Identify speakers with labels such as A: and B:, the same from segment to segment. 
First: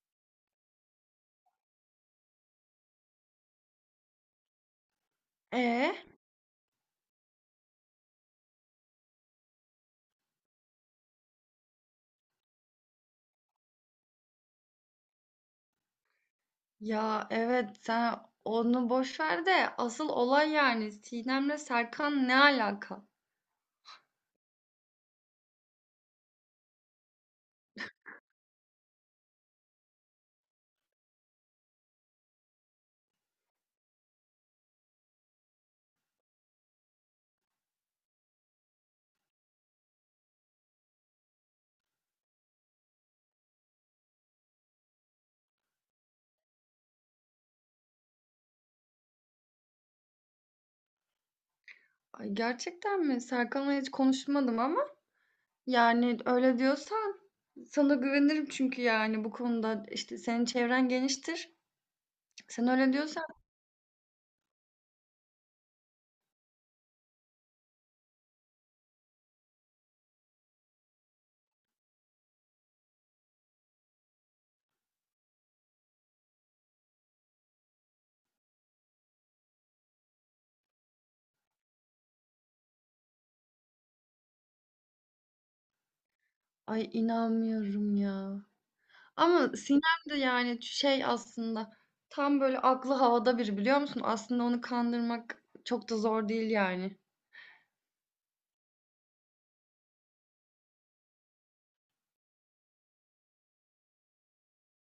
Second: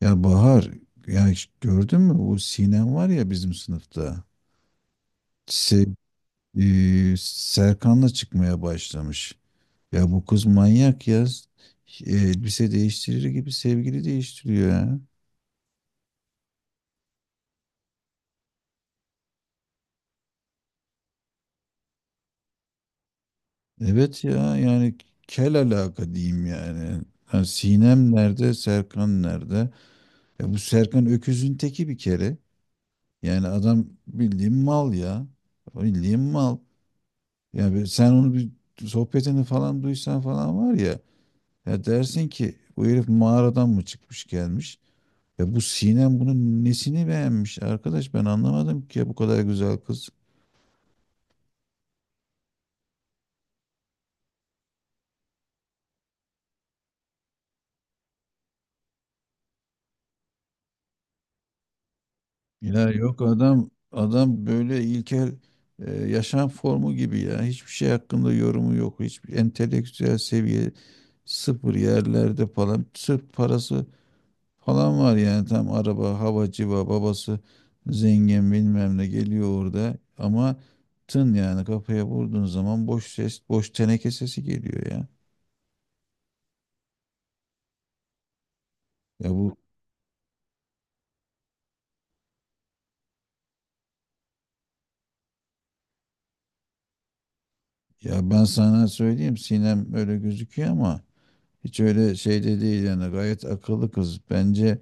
A: Ya Bahar, ya hiç gördün mü bu Sinem var ya bizim sınıfta. Se
B: E
A: Serkan'la çıkmaya başlamış. Ya bu kız manyak ya. Elbise değiştirir gibi sevgili değiştiriyor ya.
B: Ya evet sen onu boş ver de asıl olay yani Sinem'le Serkan ne alaka?
A: Evet ya yani kel alaka diyeyim yani. Ha, Sinem nerede, Serkan nerede? Ya bu Serkan öküzün teki bir kere. Yani adam bildiğin mal ya. Bildiğin mal. Ya sen onu bir sohbetini falan duysan falan var ya. Ya dersin ki bu herif mağaradan mı çıkmış gelmiş? Ya bu Sinem bunun nesini beğenmiş arkadaş ben anlamadım ki ya bu kadar güzel kız.
B: Ay, gerçekten mi? Serkan'la hiç konuşmadım ama yani öyle diyorsan sana güvenirim çünkü yani bu konuda işte senin çevren geniştir. Sen
A: Ya
B: öyle
A: yok
B: diyorsan
A: adam böyle ilkel yaşam formu gibi ya hiçbir şey hakkında yorumu yok. Hiçbir entelektüel seviye sıfır yerlerde falan sırf parası falan var yani tam araba hava civa babası zengin bilmem ne geliyor orada ama tın yani kafaya vurduğun zaman boş ses boş teneke sesi geliyor ya.
B: ay inanmıyorum ya.
A: Ya bu
B: Ama Sinem de yani şey aslında tam böyle aklı havada biri biliyor musun? Aslında onu kandırmak çok da zor değil yani.
A: ya Ben sana söyleyeyim Sinem öyle gözüküyor ama hiç öyle şeyde değil yani gayet akıllı kız. Bence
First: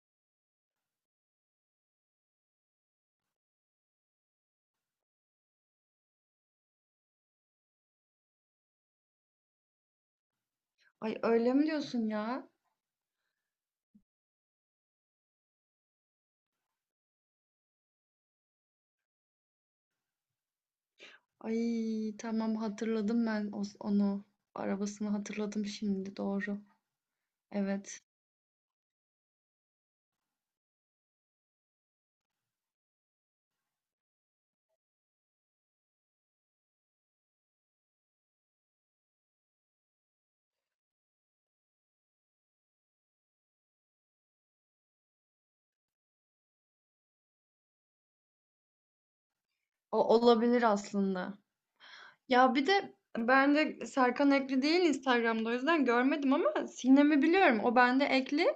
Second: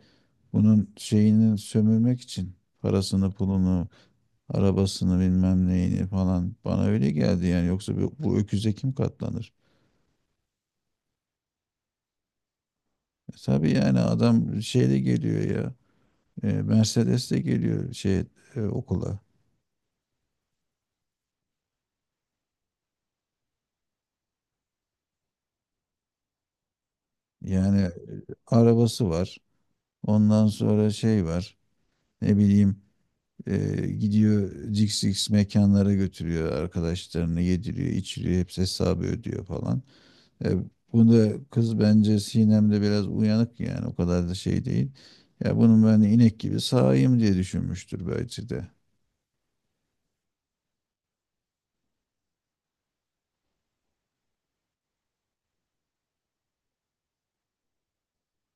A: bunun şeyini sömürmek için parasını pulunu arabasını bilmem neyini falan bana öyle geldi yani yoksa bu öküze kim katlanır?
B: Ay öyle mi diyorsun ya?
A: E tabii yani adam şeyle geliyor ya. E, Mercedes de geliyor şey okula.
B: Ay tamam hatırladım ben onu. Arabasını hatırladım şimdi doğru.
A: Yani
B: Evet.
A: arabası var. Ondan sonra şey var. Ne bileyim gidiyor cix cix mekanlara götürüyor arkadaşlarını yediriyor, içiriyor, hepsi hesabı ödüyor falan. E, Bunda kız bence Sinem'de biraz uyanık yani o kadar da şey değil. Ya bunun ben inek gibi sağayım diye düşünmüştür belki de.
B: O olabilir aslında. Ya bir de ben de Serkan Ekli değil Instagram'da o yüzden görmedim ama Sinem'i biliyorum. O bende Ekli.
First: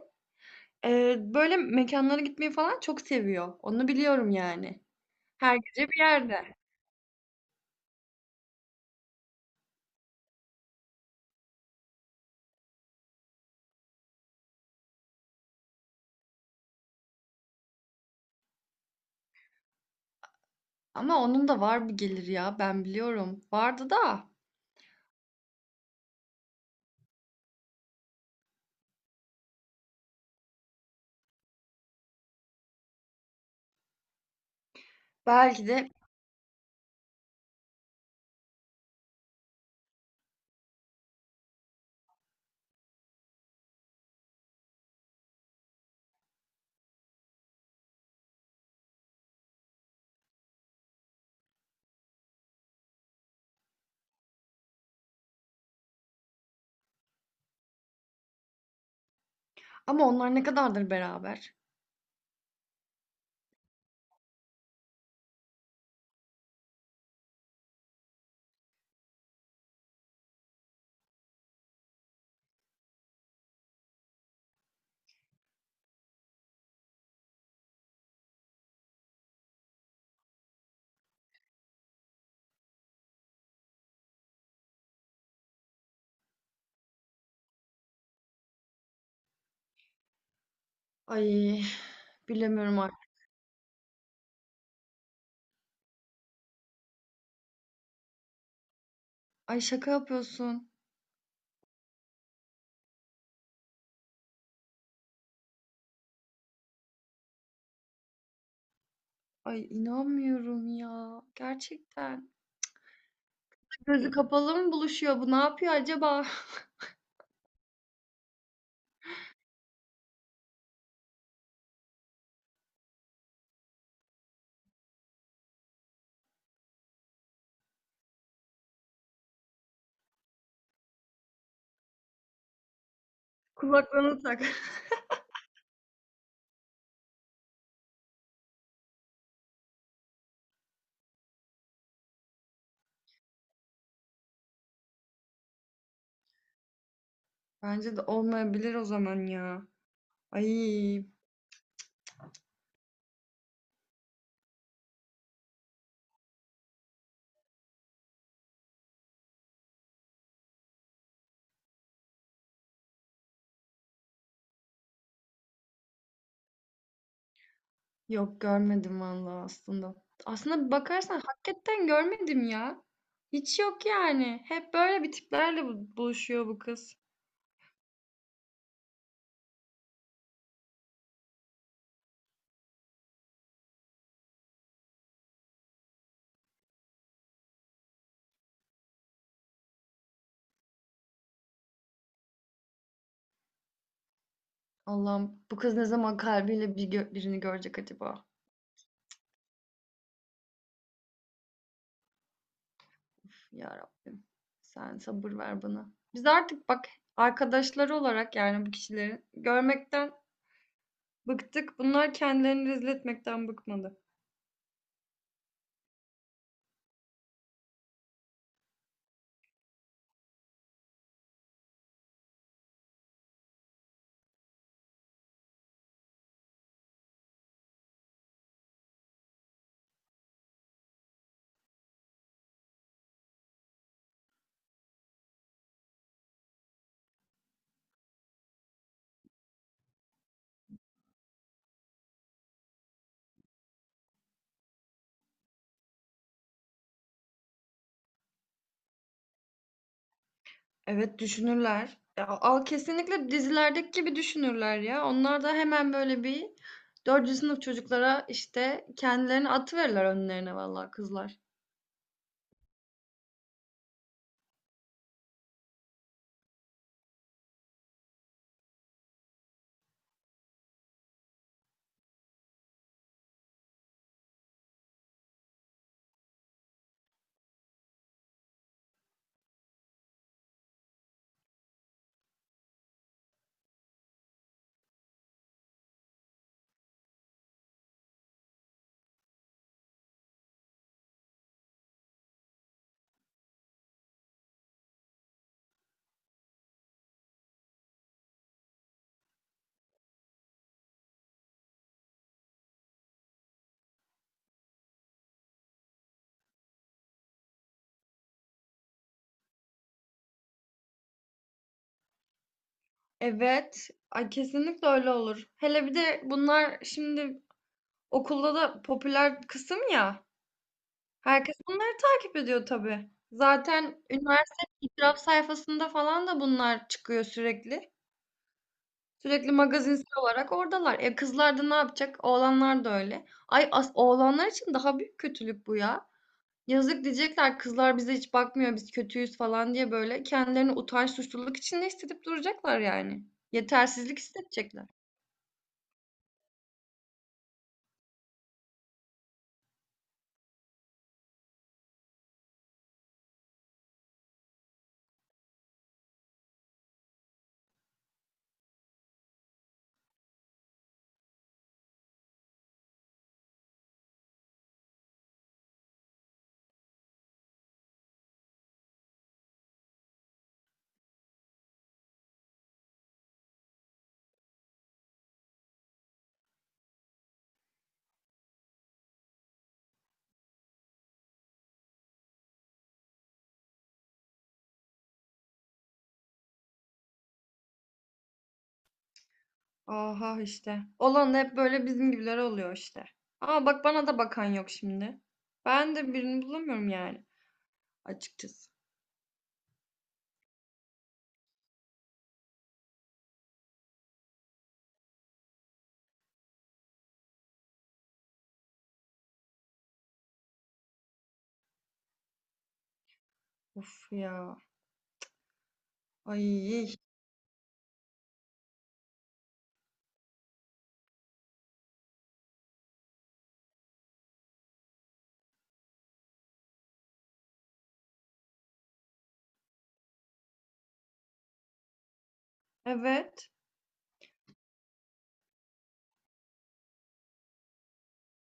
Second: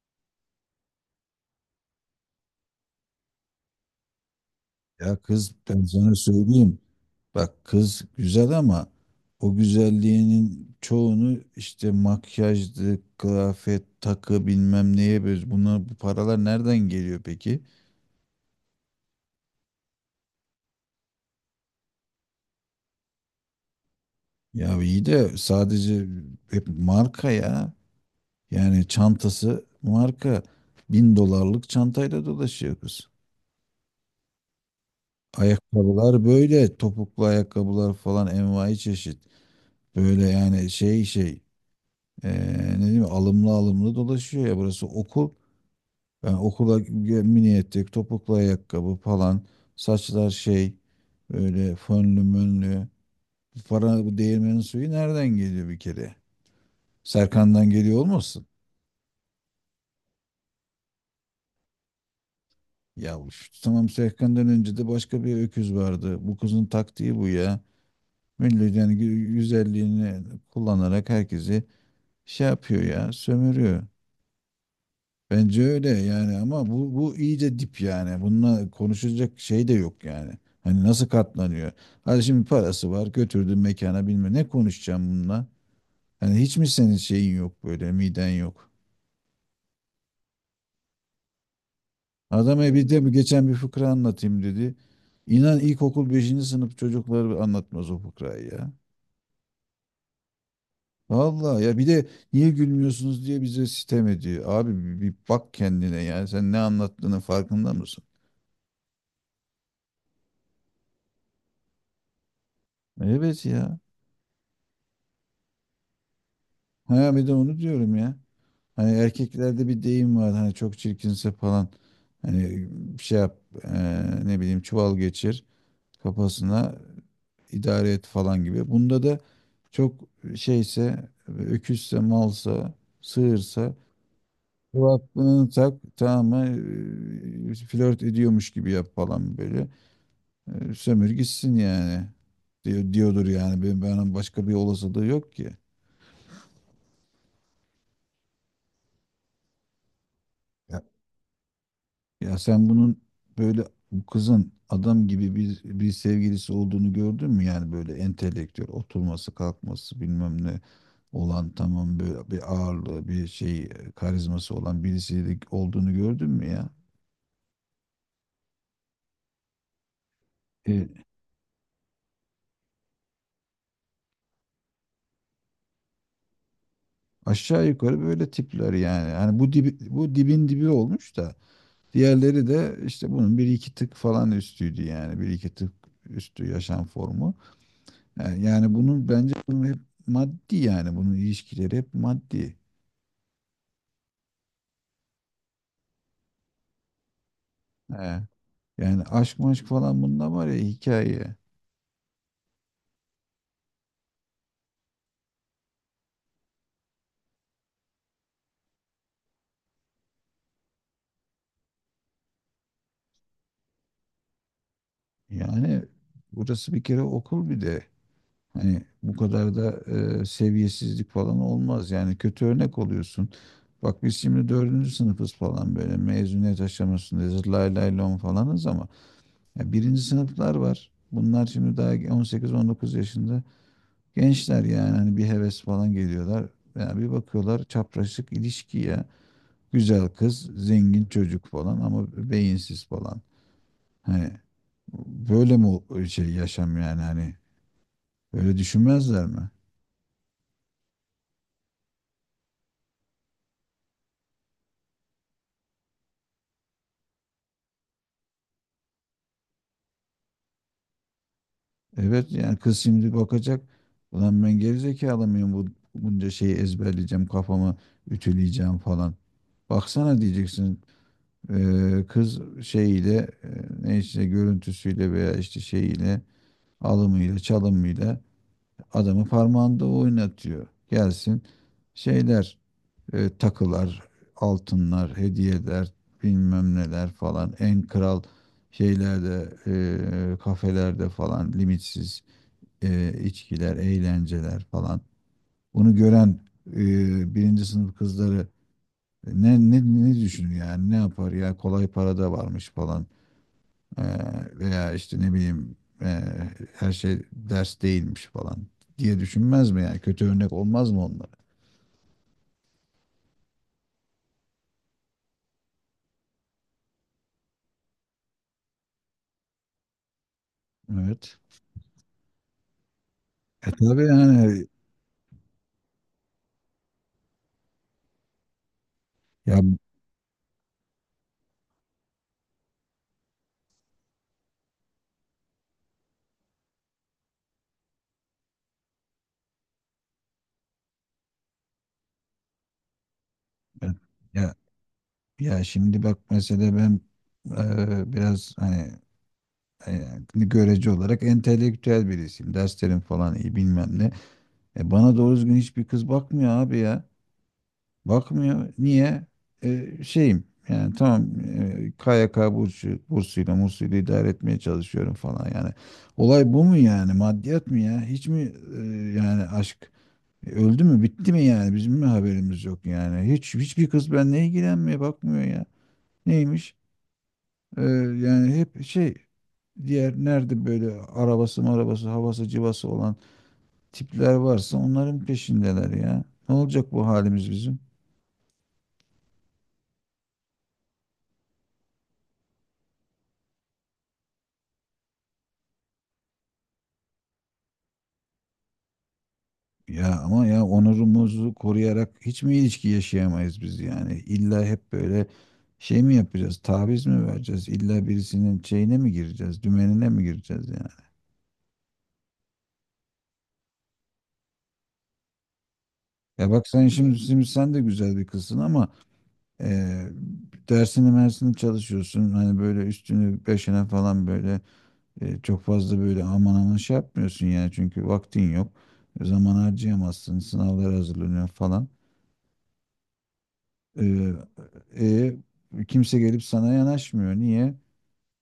B: Böyle mekanlara gitmeyi falan çok seviyor. Onu biliyorum yani.
A: Ya kız
B: Her
A: ben
B: gece bir
A: sana
B: yerde.
A: söyleyeyim. Bak kız güzel ama o güzelliğinin çoğunu işte makyajdı, kıyafet, takı bilmem neye böyle buna bu paralar nereden geliyor peki?
B: Ama onun da var bir gelir ya ben biliyorum. Vardı da
A: Ya iyi de sadece hep marka ya. Yani çantası marka. 1.000 dolarlık çantayla dolaşıyor kız.
B: belki de
A: Ayakkabılar böyle topuklu ayakkabılar falan envai çeşit. Böyle yani Ee, ne diyeyim alımlı alımlı dolaşıyor ya burası okul. Mini etek, topuklu ayakkabı falan, saçlar şey böyle fönlü mönlü. Bu para bu değirmenin suyu nereden geliyor bir kere? Serkan'dan geliyor olmasın?
B: ama onlar ne kadardır beraber?
A: Ya bu Tamam Serkan'dan önce de başka bir öküz vardı. Bu kızın taktiği bu ya. Millet yani güzelliğini kullanarak herkesi şey yapıyor ya, sömürüyor. Bence öyle yani ama bu iyice dip yani. Bununla konuşacak şey de yok yani. Hani nasıl katlanıyor? Hadi şimdi parası var götürdün mekana bilmem ne konuşacağım bununla. Hani hiç mi senin şeyin yok böyle miden yok?
B: Ay
A: Adam e
B: bilemiyorum
A: bir de
B: artık.
A: bu geçen bir fıkra anlatayım dedi. İnan ilkokul beşinci sınıf çocukları anlatmaz o fıkrayı ya.
B: Ay şaka yapıyorsun.
A: Vallahi ya bir de niye gülmüyorsunuz diye bize sitem ediyor. Abi bir bak kendine yani sen ne anlattığının farkında mısın?
B: Ay inanmıyorum ya. Gerçekten.
A: Evet ya.
B: Gözü kapalı mı buluşuyor bu? Ne yapıyor acaba?
A: Ha bir de onu diyorum ya. Hani erkeklerde bir deyim var hani çok çirkinse falan hani bir şey yap ne bileyim çuval geçir kafasına idare et falan gibi. Bunda da çok şeyse öküzse malsa sığırsa
B: Kulaklığını tak.
A: kulaklığını tak tamam mı flört ediyormuş gibi yap falan böyle. Sömür gitsin yani diyor, diyordur yani ben başka bir olasılığı yok ki.
B: Bence de olmayabilir o zaman ya. Ay
A: Ya sen bunun böyle bu kızın adam gibi bir sevgilisi olduğunu gördün mü? Yani böyle entelektüel oturması kalkması bilmem ne olan tamam böyle bir ağırlığı bir şey karizması olan birisiyle olduğunu gördün mü ya?
B: yok görmedim vallahi aslında. Aslında bir
A: E,
B: bakarsan hakikaten görmedim ya. Hiç yok yani. Hep böyle bir tiplerle buluşuyor bu kız.
A: Aşağı yukarı böyle tipler yani. Hani bu dibi, bu dibin dibi olmuş da diğerleri de işte bunun bir iki tık falan üstüydü yani bir iki tık üstü yaşam formu. Yani bunun bence bunun hep maddi yani bunun ilişkileri hep maddi.
B: Allah'ım bu kız ne zaman kalbiyle bir birini görecek
A: He.
B: acaba?
A: Yani aşk maşk falan bunda var ya hikaye.
B: Uf, Ya Rabbim. Sen sabır ver bana. Biz artık bak arkadaşları olarak yani bu kişileri görmekten bıktık. Bunlar kendilerini rezil etmekten bıkmadı.
A: Yani burası bir kere okul bir de. Hani bu kadar da seviyesizlik falan olmaz. Yani kötü örnek oluyorsun. Bak biz şimdi dördüncü sınıfız falan böyle mezuniyet aşamasındayız. Lay lay lon falanız ama ya birinci sınıflar var. Bunlar şimdi daha 18-19 yaşında gençler yani hani bir heves falan geliyorlar. Yani bir bakıyorlar çapraşık ilişki ya. Güzel kız, zengin çocuk falan ama beyinsiz falan. Hani böyle şey yaşam yani hani öyle düşünmezler mi?
B: Evet düşünürler. Ya, al kesinlikle dizilerdeki gibi düşünürler ya. Onlar da hemen böyle bir dördüncü sınıf çocuklara işte kendilerini atıverirler önlerine vallahi kızlar.
A: Evet yani kız şimdi bakacak ulan ben gerizekalı mıyım bu bunca şeyi ezberleyeceğim kafamı ütüleyeceğim falan. Baksana diyeceksin kız şeyiyle eee, ne işte görüntüsüyle veya işte şeyiyle alımıyla çalımıyla adamı parmağında oynatıyor. Gelsin şeyler takılar, altınlar, hediyeler, bilmem neler falan. En kral şeylerde, kafelerde falan limitsiz içkiler, eğlenceler falan. Bunu gören birinci sınıf kızları ne, ne, ne düşünür yani ne yapar ya kolay para da varmış falan. E, Veya işte ne bileyim her şey ders değilmiş falan diye düşünmez mi yani kötü örnek olmaz mı onlara?
B: Evet. Ay kesinlikle öyle olur. Hele bir de bunlar şimdi okulda da popüler kısım ya.
A: Evet.
B: Herkes bunları takip ediyor tabii.
A: E
B: Zaten
A: tabii yani
B: üniversitenin itiraf sayfasında falan da bunlar çıkıyor sürekli. Sürekli
A: ya,
B: magazinsel olarak oradalar. E kızlar da ne yapacak? Oğlanlar da öyle. Ay as oğlanlar için daha büyük kötülük bu ya. Yazık diyecekler kızlar bize hiç bakmıyor biz kötüyüz falan diye böyle kendilerini utanç suçluluk içinde hissedip duracaklar yani. Yetersizlik
A: ya
B: hissedecekler.
A: Ya şimdi bak mesela ben biraz hani görece olarak entelektüel birisiyim. Derslerim falan iyi bilmem ne. E, bana doğru düzgün hiçbir kız bakmıyor abi ya. Bakmıyor. Niye? E, şeyim yani tamam e, KYK bursu, bursuyla mursuyla idare etmeye çalışıyorum falan yani. Olay bu mu yani? Maddiyat mı ya? Hiç mi yani aşk öldü mü bitti mi yani? Bizim mi haberimiz yok yani? Hiçbir kız benimle ilgilenmiyor bakmıyor ya. Neymiş? Ee, Yani hep şey diğer nerede böyle arabası marabası havası civası olan tipler varsa onların peşindeler ya. Ne olacak bu halimiz bizim?
B: Aha işte. Olan da hep böyle bizim gibiler oluyor işte. Ama bak bana da bakan yok şimdi. Ben de birini bulamıyorum yani. Açıkçası.
A: Ya ama ya onurumuzu koruyarak hiç mi ilişki yaşayamayız biz yani? İlla hep böyle şey mi yapacağız? Taviz mi vereceğiz? İlla birisinin şeyine mi gireceğiz? Dümenine mi gireceğiz yani?
B: Of ya.
A: Ya bak sen
B: Ay.
A: şimdi sen de güzel bir kızsın ama e, dersini mersini çalışıyorsun. Hani böyle üstünü beşine falan böyle. E, çok fazla böyle aman aman şey yapmıyorsun yani çünkü vaktin yok. E, zaman harcayamazsın, sınavlara hazırlanıyor falan.
B: Evet.
A: E, e, Kimse gelip sana yanaşmıyor. Niye?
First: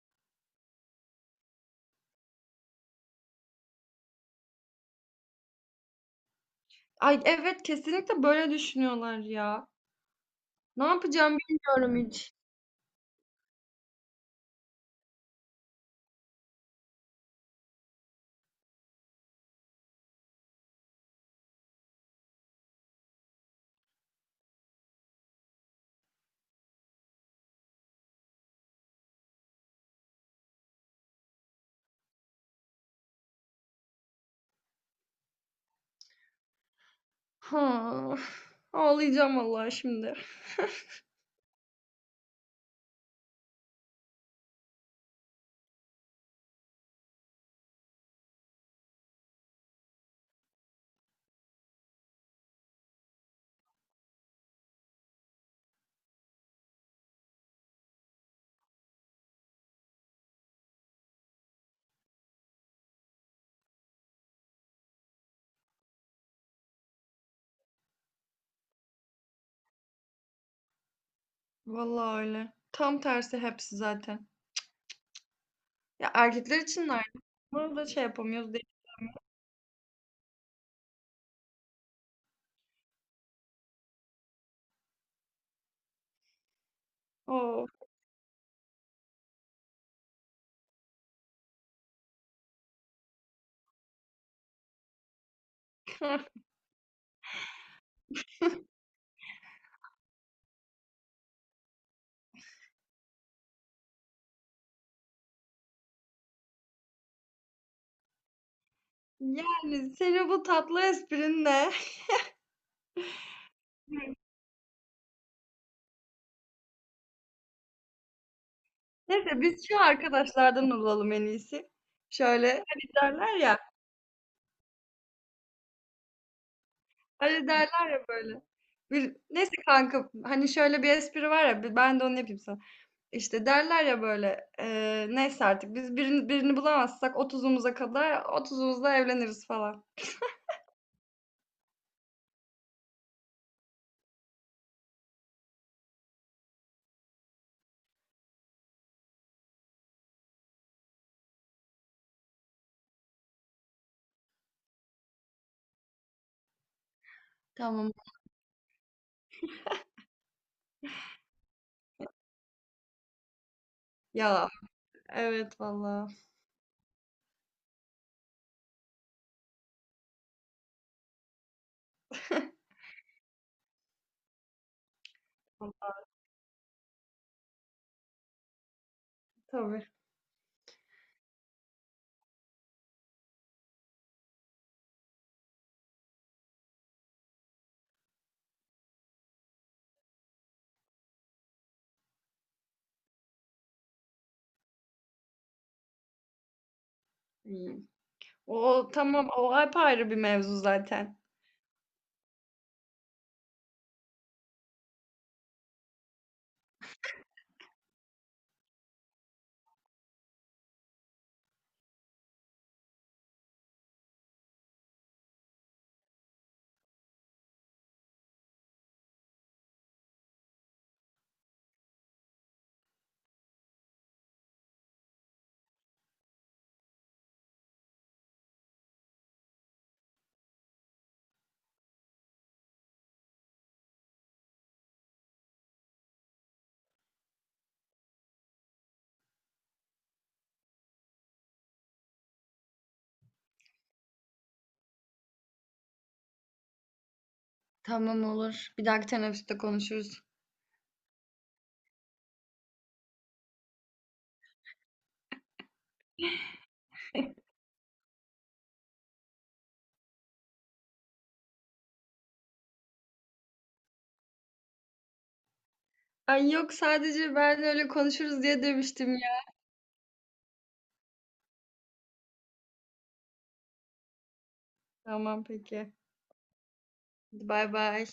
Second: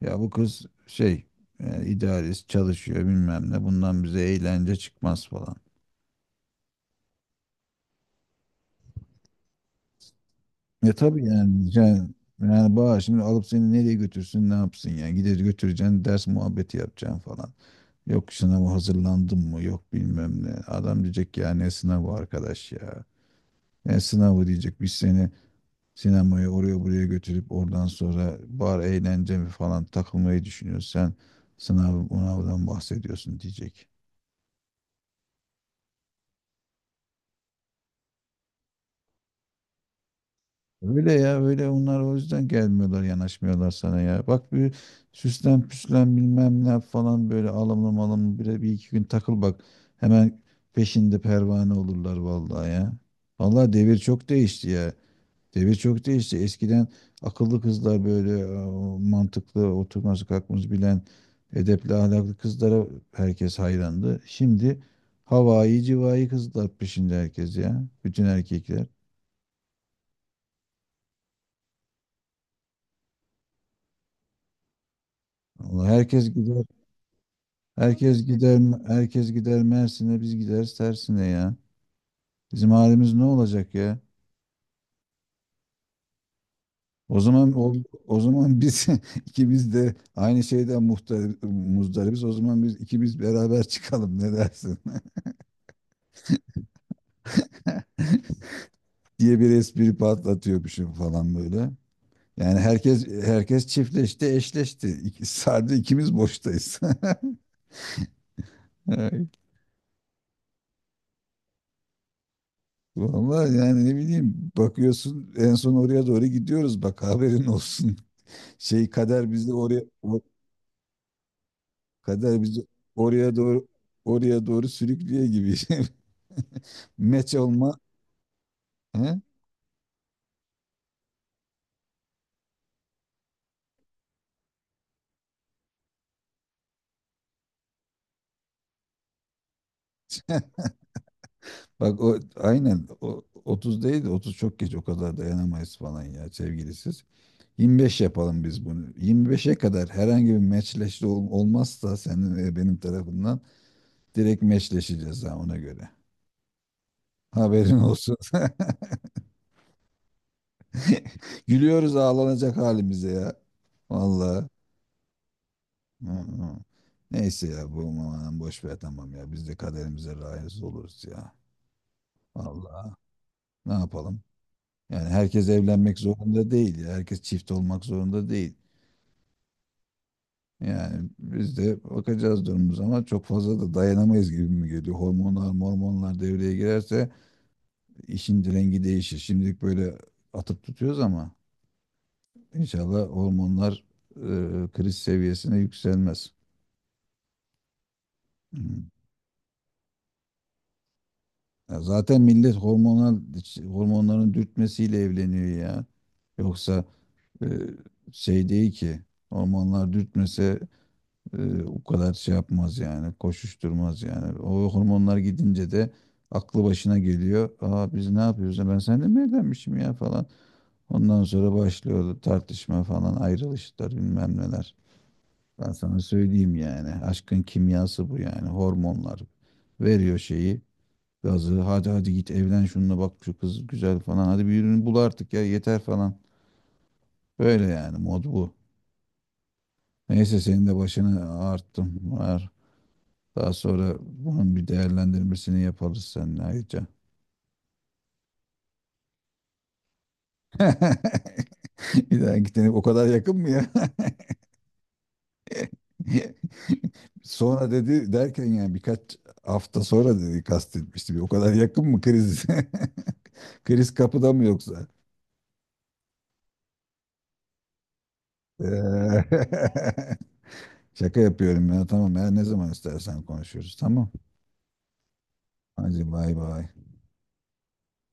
A: Ya bu kız şey yani idealist çalışıyor bilmem ne bundan bize eğlence çıkmaz falan.
B: Ay evet kesinlikle böyle düşünüyorlar ya. Ne
A: E tabii
B: yapacağım bilmiyorum hiç.
A: yani Bahar şimdi alıp seni nereye götürsün ne yapsın yani gider götüreceksin ders muhabbeti yapacaksın falan. Yok sınava hazırlandın mı yok bilmem ne. Adam diyecek ya ne sınavı arkadaş ya. Yani sınavı diyecek biz seni sinemaya oraya buraya götürüp oradan sonra bar eğlence mi falan takılmayı düşünüyorsun. Sen sınavdan bahsediyorsun diyecek.
B: Ha. Ağlayacağım vallahi şimdi.
A: Öyle ya öyle onlar o yüzden gelmiyorlar yanaşmıyorlar sana ya. Bak bir süslen püslen bilmem ne yap falan böyle alımlı malımlı bir, bir iki gün takıl bak. Hemen peşinde pervane olurlar vallahi ya. Vallahi devir çok değişti ya. Devir çok değişti. Eskiden akıllı kızlar böyle mantıklı oturması kalkması bilen edepli ahlaklı kızlara herkes hayrandı. Şimdi havai civai kızlar peşinde herkes ya. Bütün erkekler.
B: Vallahi öyle. Tam tersi hepsi zaten.
A: Allah
B: Ya
A: herkes
B: erkekler
A: gider.
B: için de aynı. Bunu da şey
A: Herkes
B: yapamıyoruz
A: gider.
B: değil.
A: Herkes gider Mersin'e biz gideriz tersine ya. Bizim halimiz ne olacak ya? O zaman
B: Of.
A: o, O zaman biz ikimiz de aynı şeyden muhtar, muzdaribiz. O zaman biz ikimiz beraber çıkalım ne dersin? diye bir espri patlatıyormuşum falan böyle. Yani herkes çiftleşti, eşleşti. İki, sardı ikimiz boştayız. Evet.
B: Yani senin bu tatlı esprin ne?
A: Vallahi yani ne bileyim bakıyorsun en son oraya doğru gidiyoruz bak haberin olsun. Şey
B: Neyse
A: kader bizi
B: biz şu
A: oraya o-
B: arkadaşlardan olalım en iyisi.
A: Kader
B: Şöyle
A: bizi
B: hani
A: oraya
B: derler ya.
A: doğru oraya doğru sürüklüyor gibi. Meç
B: Hani
A: olma.
B: derler ya böyle. Bir,
A: He?
B: neyse kanka hani şöyle bir espri var ya ben de onu yapayım sana. İşte derler ya böyle neyse artık biz birini bulamazsak 30'umuza kadar otuzumuzda evleniriz falan.
A: Bak o aynen o 30 değil de 30 çok geç o kadar dayanamayız falan ya sevgilisiz. 25 yapalım biz bunu. 25'e kadar herhangi bir olmazsa senin ve benim tarafından direkt meçleşeceğiz ha ona göre. Haberin
B: Tamam.
A: olsun. Gülüyoruz ağlanacak halimize ya. Vallahi.
B: Ya evet valla.
A: Hı hı. Neyse ya bu aman boş ver tamam ya. Biz de kaderimize razı oluruz ya. Vallahi ne yapalım? Yani herkes evlenmek zorunda değil ya. Herkes çift olmak zorunda değil.
B: Tabii.
A: Yani biz de bakacağız durumumuz ama çok fazla da dayanamayız gibi mi geliyor? Hormonlar, mormonlar devreye girerse işin rengi değişir. Şimdilik böyle atıp tutuyoruz ama inşallah hormonlar e, kriz seviyesine yükselmez.
B: İyi.
A: Hı.
B: O tamam o apayrı bir mevzu zaten.
A: Ya zaten millet hormonların dürtmesiyle evleniyor ya. Yoksa e, şey değil ki hormonlar dürtmese. O kadar şey yapmaz yani, koşuşturmaz yani. O hormonlar gidince de aklı başına geliyor. Aa biz ne yapıyoruz? Ben seninle mi evlenmişim ya falan. Ondan sonra başlıyor tartışma falan, ayrılışlar bilmem neler. Ben sana söyleyeyim yani. Aşkın kimyası bu yani. Hormonlar veriyor şeyi, gazı. Hadi git evlen şununla bak şu kız güzel falan. Hadi birini bul artık ya yeter falan. Böyle yani mod bu. Neyse senin de başını ağarttım. Var. Daha sonra bunun bir değerlendirmesini yaparız seninle ayrıca.
B: Tamam olur. Bir dahaki teneffüste konuşuruz.
A: Bir daha gitene o kadar yakın mı ya? Sonra dedi derken yani birkaç hafta sonra dedi kastetmişti. O kadar yakın mı kriz? Kriz kapıda mı yoksa?
B: Ay yok sadece ben öyle konuşuruz diye demiştim
A: Eee,
B: ya.
A: Şaka yapıyorum ya tamam ya ne zaman istersen konuşuruz tamam.
B: Tamam peki.
A: Hadi bay bay.
B: Hadi bay bay.